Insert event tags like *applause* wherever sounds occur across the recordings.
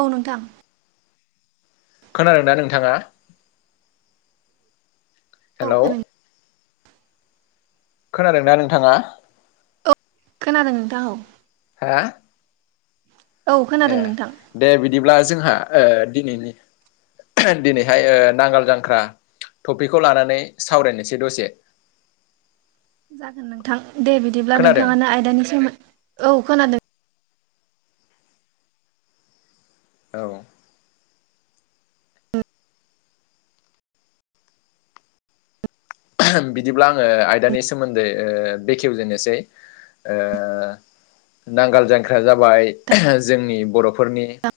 औ नोंथां। खोनादोंना नोंथाङा? औ हेल'। खोनादों खोनादोंना नोंथाङा? औ खोनादों नोंथां औ। हा? औ ए खोनादों नोंथां दे बिदिब्ला जोंहा ओ दिनैनि दिनैहाय नांगाल जांख्रा थपिकखौ लानानै सावरायनोसै दसे। जागोन नोंथां दे बिदिब्ला खोनादों नोंथाङानो आयदानि सोमोनद औ खोनादों। औ। बिदिब्ला आङो आयदानि सोमोन्दै ओ बेखेवजेननोसै। ओ नांगाल जांख्राया जाबाय जोंनि बर'फोरनि नोंथां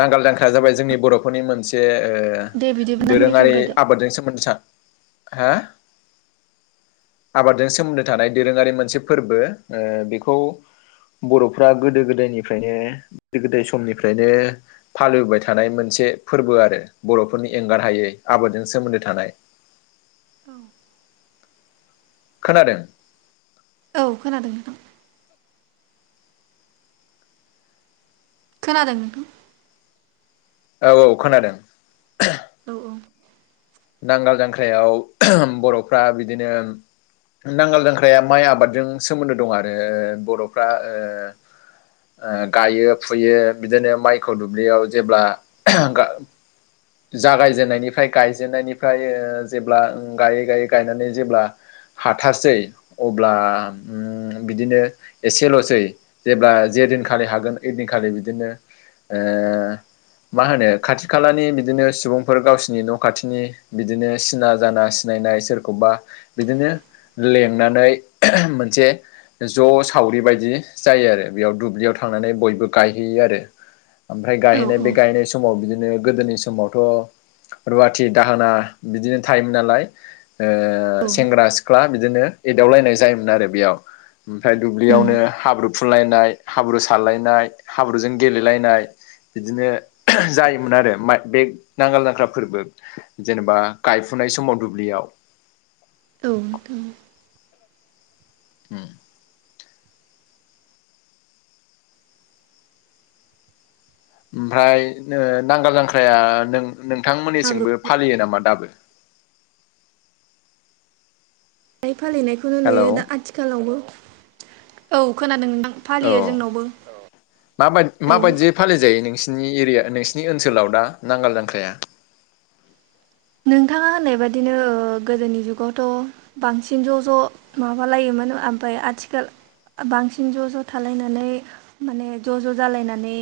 नांगोल दांख्राया जाबाय जोंनि बर'फोरनि मोनसे ओ दे बिदिब्ला नों दोरोङारि बेखेवग्रोदो आबादजों सोमोन्दो स हा आबादजों सोमोन्दो थानाय दोरोङारि मोनसे फोरबो। ओ बेखौ बर'फ्रा गोदो गोदायनिफ्रायनो गोदो गोदाय समनिफ्रायनो फालोबाय थानाय मोनस से फोरबो आरो बर'फोरनि एंगार हायै आबादजों सोमोन्दो थानाय। खोनादों। औ खोनादों नोंथां। खोनादों नोंथां। औ औ खोनादों। औ औ। नांगाल जांख्रायाव ओह बर'फ्रा बिदिनो नांगाल जांख्राया माइ आबादजों सोमोन्दो दं आरो बर'फ्रा ओ ओ गायो फुयो बिदिनो माइखौ दुब्लियाव जेब्ला गा जागायजेननायनिफ्राय गाय जेननायनिफ्राय ओ जेब्ला गायै गायै गायनानै जेब्ला हाथारसै अब्ला उम बिदिनो एसेल'सै जेब्ला जे दिनखालि हागोन ओइदिनखालि बिदिनो ओ मा होनो खाथि खालानि बिदिनो सुबुंफोर गावसिनि न' खाथिनि बिदिनो सिना जाना सिनायनाय सोरखौबा बिदिनो लेंनानै मोनसे ज' सावरि बायदि जायो आरो बेयाव दुब्लियाव थांनानै बयबो गायहै यो आरो ओमफ्राय औ गायनाय औ बे गायनाय समाव बिदिनो गोदोनि समावथ' रुवाथि दाहोना बिदिनो थायोमोन नालाय औ ओ सेंग्रा सिख्ला बिदिनो एदावलायनाय जायोमोन आरो बेयाव ओमफ्राय उम दुब्लियावनो हाब्रुु फुनलायनाय हाब्रु सारलायनाय हाब्रुजों गेलेलायनाय बिदिनो जायोमोन आरो बात बे नांगोल जांख्रा फोरबो जेनेबा गायफुनाय समाव दुब्लियाव। औ नोंथां औ। ओम। ओमफ्राय ओ नांगाल जांख्राया नों हाब्रु नोंथांमोननिसिमबो फालियो नामा दाबो? फालिनायखौनो हेलौ नुयो दा आथिखालावबो। औ खोनादोंना? औ औ माबायदियै फालिजायो नोंसि नोंनि एरिया नोंसिनि ओनसोलाव दा नांगाल जांख्राया नोंथाङा होननाय बादिनो गोदोनि जुगावथ' बांसिन ज' ज' माबालायोमोन। मोन ओमफ्राय आथिखाल बांसिन ज' ज' थालायनानै माने ज' ज' जालायनानै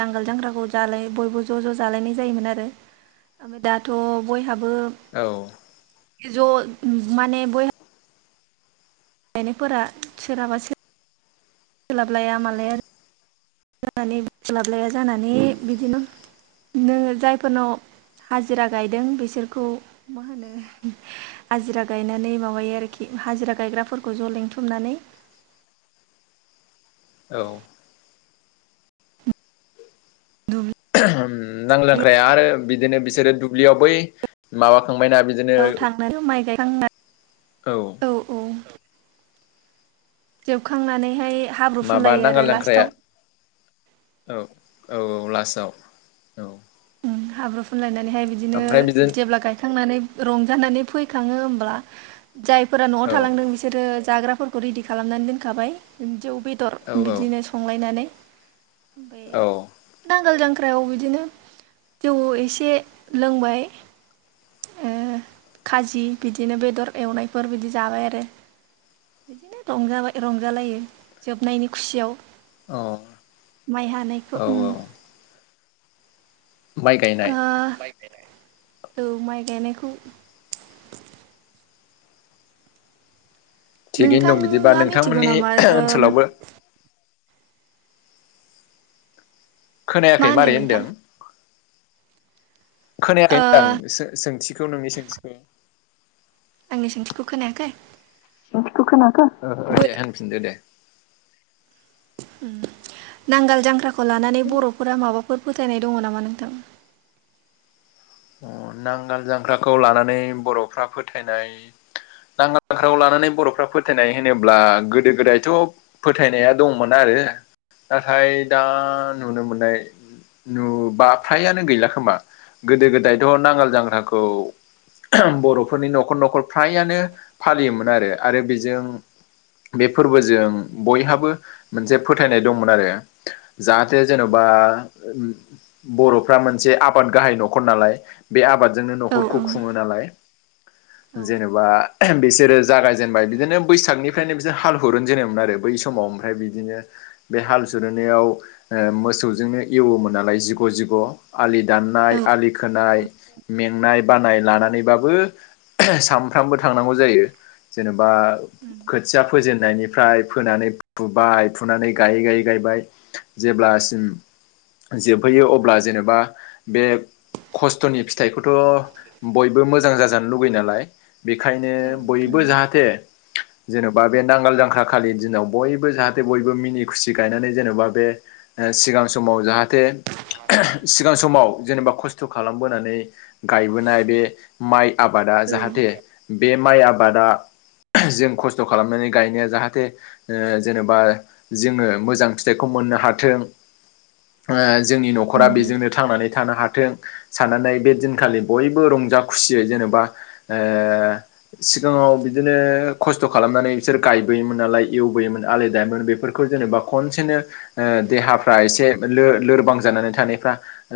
नांगोल जांग्राखौ जाला बयबो ज' ज' जालायनाय जायोमोन आरो ओम दाथ' बयहाबो औ ज' माने बय हाबो गायनायफोरा सोरहाबा सोर बा सोलाबलाया मालाया जानानै सोलाबलाया जानानै बिदिनो नोङो जायफोरनाव हाजिरा गायदों बिसोरखौ मा होनो हाजिरा गायनानै माबायो आरोखि हाजिरा गायग्राफोरखौ ज' लिंथुमनानै औ दुब्लि नांगालजांख्राया आरो बिदिनो बिसोरो दुब्लियाव बै माबा थांबायना बिदिनो थांनानै माइ गायखांना औ जोबखांनानैहाय हाब्रु माबा फुनलायो आरो नांगाल लांख्राया लास्टाव औ औ औ लास्टाव औ हाब्रु फुनलायनानैहाय बिदिनो ओमफ्राय बिदिनो जेब्ला गायखांनानै रंजानानै फैखाङो होनब्ला जायफोरा न'आव औ थालांदों बिसोर जाग्रा फोरखौ रेडि खालामनानै दोनखाबाय जौ बेदर औ बिदिनो संलायनानै ओमफ्राय औ नांगोल जांख्रायाव बिदिनो जौ एसे लोंबाय ओम खाजि बिदिनो बेदर एवनायफोर बिदि जाबाय आरो बिदिनो रंजाबाय रंजालायो जोबनायनि खुसियाव औ माइ हानायखौ औ ओम माइ ओ गायनाय औ माइ गायनायखौ थिगैनो दं बिदिबा नोंथाङा मिथिगौ नोंथांमोननि नामा ओ ओनसोलावबो मा खोनायाखै मारै होनदों। नोंथां खोनायाखै ओ होनदां सोंथिखौ नोंनि सोंथिखौ आंनि सोंथिखौ खोनायाखै? *unintelligible* बो दे होनफिनदो दे नांगाल जांख्राखौ लानानै बर'फोरा माबा माबाफोर फोथायनाय दङ नामा नोंथां? नांगाल जांग्राखौ लानानै बर'फ्रा फोथायनाय नांगालख्रायाव लानानै बर'फ्रा फोथायनाय होनोब्ला गोदो गोदायथ' फोथायनाया दंमोन आरो नाथाय दा नुनो मोननाय नुबाथायानो गैला खोमा गोदो गोदायथ' नांगाल जांग्राखौ बर'फोरनि न'खर न'खर फ्रायानो फालियोमोन आरो आरो बेजों बे फोरबोजों बयहाबो मोनसे फोथायनाय दंमोन आरो जाहाथे औ जेन'बा बर'फ्रा मोनसे आबाद गाहाय न खर नालाय बे आबादजोंनो औ न'खरखौ खुङो नालाय औ जेनेबा बिसोरो जागायजेनबाय बिदिनो बैसागनि बनिफ्रायनो बि हाल हुरनजेनोममोन आरो बै समाव ओमफ्राय बिदिनो बे हाल दुरनायाव मोसौजोंनो इवोमोन नालाय जिग' जिग' आलि दान औ आलि खोनाय मेंनाय बानाय लानानैबाबो सानफ्रामबो थांनांगौ जायो जेनेबा खोथिया फोेजेन नायनिफ्राय फोनानै फुबाय फुनानै गायै-गायै गायबाय जेब्लासिम जोबहैयो अब्ला जेनेबा बे खस्थ'नि फिथाइखौथ' बयबो मोजां जाजानो लुगैयो नालाय बेखायनो औ बयबो जाहाथे जेन'बा बे नांगोल जांख्रा खालि दिनाव बयबो जाहाथे बयबो मिनि खुसि गायनानै जेन'बा बे सिगां समाव जाहाथे सिगां समाव जेनेबा खस्थ' स्थ' खालामबोनानै गायबोनाय बे माइ आबादा जाहाथे बे माइ आबादा जों खस्थ' खालामनानै गायनाया जाहाथे ओ जेनेबा जोङो मोजां फिथाइखौ मोननो हाथों ओ जोंनि न'खरा बेजोंनो थांनानै थानो हाथों साननानै बे दिनखालि बयबो रंजा खुसियै जेनेबा सिगाङाव बिदिनो खस्थ' खालामनानै बिसोर गायबोयोमोन नालाय एवबोयोमोन आलि दाबोमोन बेफोरखौ जेनेबा खनसेनो देहाफ्रा एसे लोर-लोरबां जानानै थानायफ्रा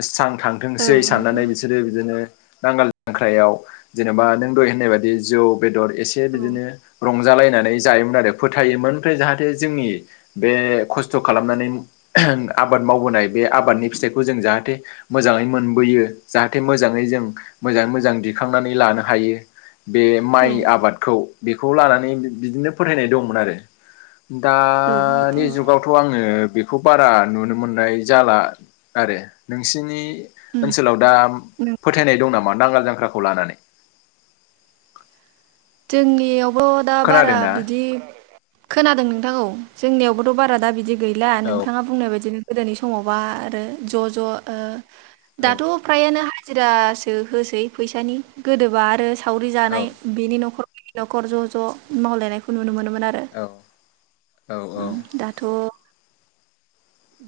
स्रां थाङो औ सै साननानै बिसोरो बिदिनो नांगाल जांख्रायाव जेनेबा नों दहाय होननाय बायदि जौ बेदर एसे बिदिनो रंजालायनानै जायोमोन आरो फोथायोमोन ओमफ्राय जाहाथे जोंनि बे खस्थ' खालामनानै आ आबाद मावबोनाय बे आबादनि फिथाइखौ जों जाहाथे मोजाङै मोन बोयो जाहाथे मोजाङै जों मोजाङै मोजां दिखांनानै लानो हायो बे माइ औ आबादखौ बेखौ लानानै बिदिनो फोथायनाय दंमोन आरो दानि जुगावथ' आङो बे खौ बारा नुनो मोननाय जाला आरो नोंसिनि उम ओनसोलाव दा फोथायनाय दं नामा नांगाल जांख्राखौ लानानै जोंनियावबो दा बारा खोनादोंना? बिदि खोनादों नोंथां औ जोंनियावबोथ' बारा दा बिदि गैला औ नोंथाङा बुंनाय बायदिनो गोदोनि समावबा आरो ज' ज' ओ औ दाथ' फ्रायानो जिरासो होसै फैसानि गोदोबा आरो सावरि औ जानाय बेनि न'खर न न'खर ज'- ज' मावलायनायखौ नुनो मोनो मोन आरो औ औ ओ दाथ'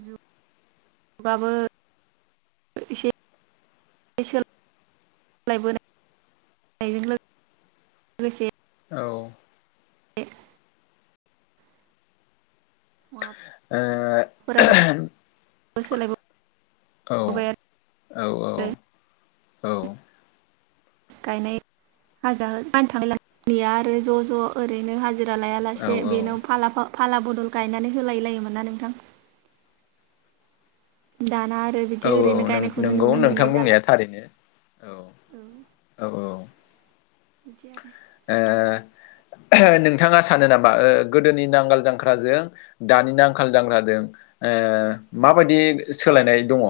जुगाबो एसे सोलायबोनाय लोगोसे औ ए ओ सोलायबो औ -औ -औ -औ गायनाय हाज थां गया आरो ज' ज' ओरैनो हाज हाजिरा लाया औ लासे बेन औ फाला बदल गायनानै होलाय लायोमोन ना नोंथां दाना आरो बिदि औ औ ओरैनो नों गायनायखौनो नोंगौ नुनो नोंथां मोननाय जाला बुंनाया थारैनो औ -औ -औ बिदि आरो ओ नोंथाङा सानो नामा ओ गोदोनि नांगोल जांख्राजों दानि नखाल जांख्राजों माबायदि सोलायनाय दङ।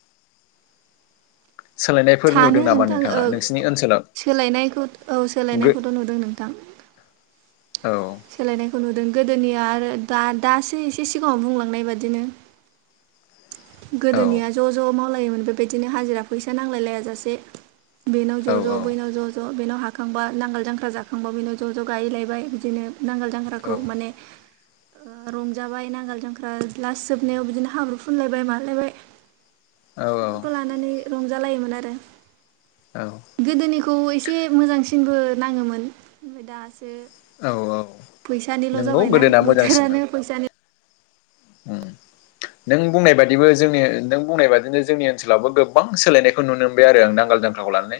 *inaudible* सोलायनायफोर सानो नुदों नामा नोंथाङा नोंथां नोंसिनि ओनसोलाव। सोलायनायखौ औ गो सोलायनायखौथ' नुदों नोंथां। औ सोलायनायखौ नुदों गोदोनिया आरो दा दासो एसे सिगाङाव बुंलांनाय बादिनो। औ गोदोनिया ज' ज' मावलायोमोन बेबायदिनो हाजिरा फैसा नांलाय लायाजासे। बेनाव औ ज' ज' बैनाव ज' ज'। बेनाव हाखांबा नांगाल जांख्रा जाखांबा बेनाव ज' ज' गायैलायबाय बिदिनो नांगोल औ जांख्राखौ माने। रंजाबाय नांगोल जांख्रा लास जोबनायाव बिदिनो हाब्रु फुनलाय बाय मालायबाय औ बेफोरखौ लानानै रंजालायोमोन आरो। औ गोदोनिखौ एसे मोजांसिनबो नाङोमोन ओमफ्राय दासो। औ औ फैसानिल' जाबायना बोथोरानो फैसानि। ओ नों बुंनाय बादिबो जोंनि नों बुंनाय बादिनो जोंनि ओनसोलावबो गोबां सोलायनायखौ नुनो मोनबाय आरो आं दा। नांगाल जांख्राखौ लानानै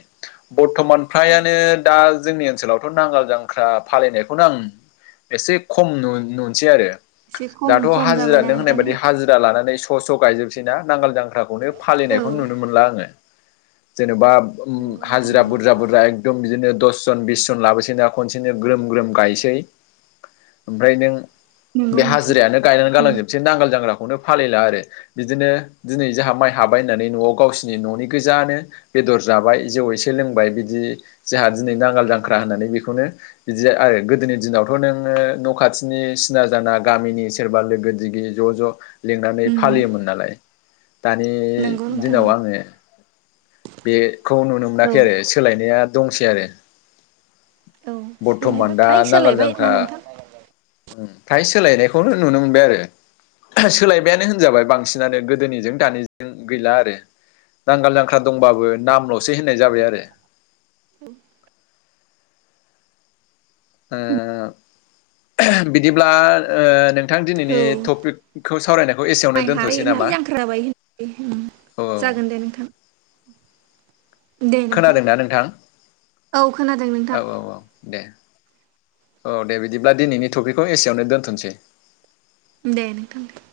बर्थमान औ फ्रायानो दा जोंनि ओनसोलावथ' नांगाल जांख्रा फालिनायखौ। खौनो आं एसे खम नु-नुनसै आरो। एसे दाथ' खम खम हाजिरा जाबायना नो होननाय नोंथां बायदि हाजिरा लानानै। स' ज' गायजोबसै ना नांगाल जांख्राखौनो औ फालिनायखौनो नुनो मोनला आङो जेनेबा। नंगौ नोंथां हाजिरा नंगौ बुरजा बुरजा एकदम बिदिनो दस दस जन बिस जन लाबोसै ना खनसेनो ग्रोम ग्रोम गायसै ओमफ्राय नों। नंगौ बे नोंथां हाजिरायानो गायनानै गालांजोबसै नांगोल जांख्रा नो फालिला आरो बिदिनो दिनै जोंहा माइ हाबाय होननानै न'आव गावसोरनि न'नि गोजानो बे। बेदर जाबाय जौै एसे लोंबाय बिदि जोंहा दिनै नांगाल जांख्रा होननानै बेखौनो बिदि आरो। गोदोनि दिनावथ' नोङो। न' खाथिनि सिना जाना गामिनि सोरबा लोगो दिगि ज' ज'। लिंनानै उम फालियोमोन नालाय दानि नंगौ नोंथां दिनाव नंगौ आङो। बेखौ नुनो मोनाखै आरो औ सोलायनाया दंसै आरो। औ बर्थमान सोलायबाय दा फ्राय नांगोल सोलायबाय ना जांख्रा। नोंथां फ्राय सोलायनायखौनो नुनो मोनबाय आरो सोलायबायानो होनजाबाय बांसिनानो गोदोनिजों दानिजों गैला आरो। नांगोल जांख्रा दंबाबो नामल'सै होननाय जाबाय आरो। ओ बिदिब्ला ओ नों नोंथां दिनैनि औ टपिकखौ सावरायनायखौ एसेयावनो माइ हायै दोन्थ'सै नाय नामा। जांख्रा जाबाय होन औ जागोन दे नोंथां। खोनादोंना नोंथां औ खोनादों औ नोंथां औ औ दे। औ दे बिदिब्ला दिनैनि टपिकखौ एसेयावनो दोन्थ'सै। दे नोंथां दे।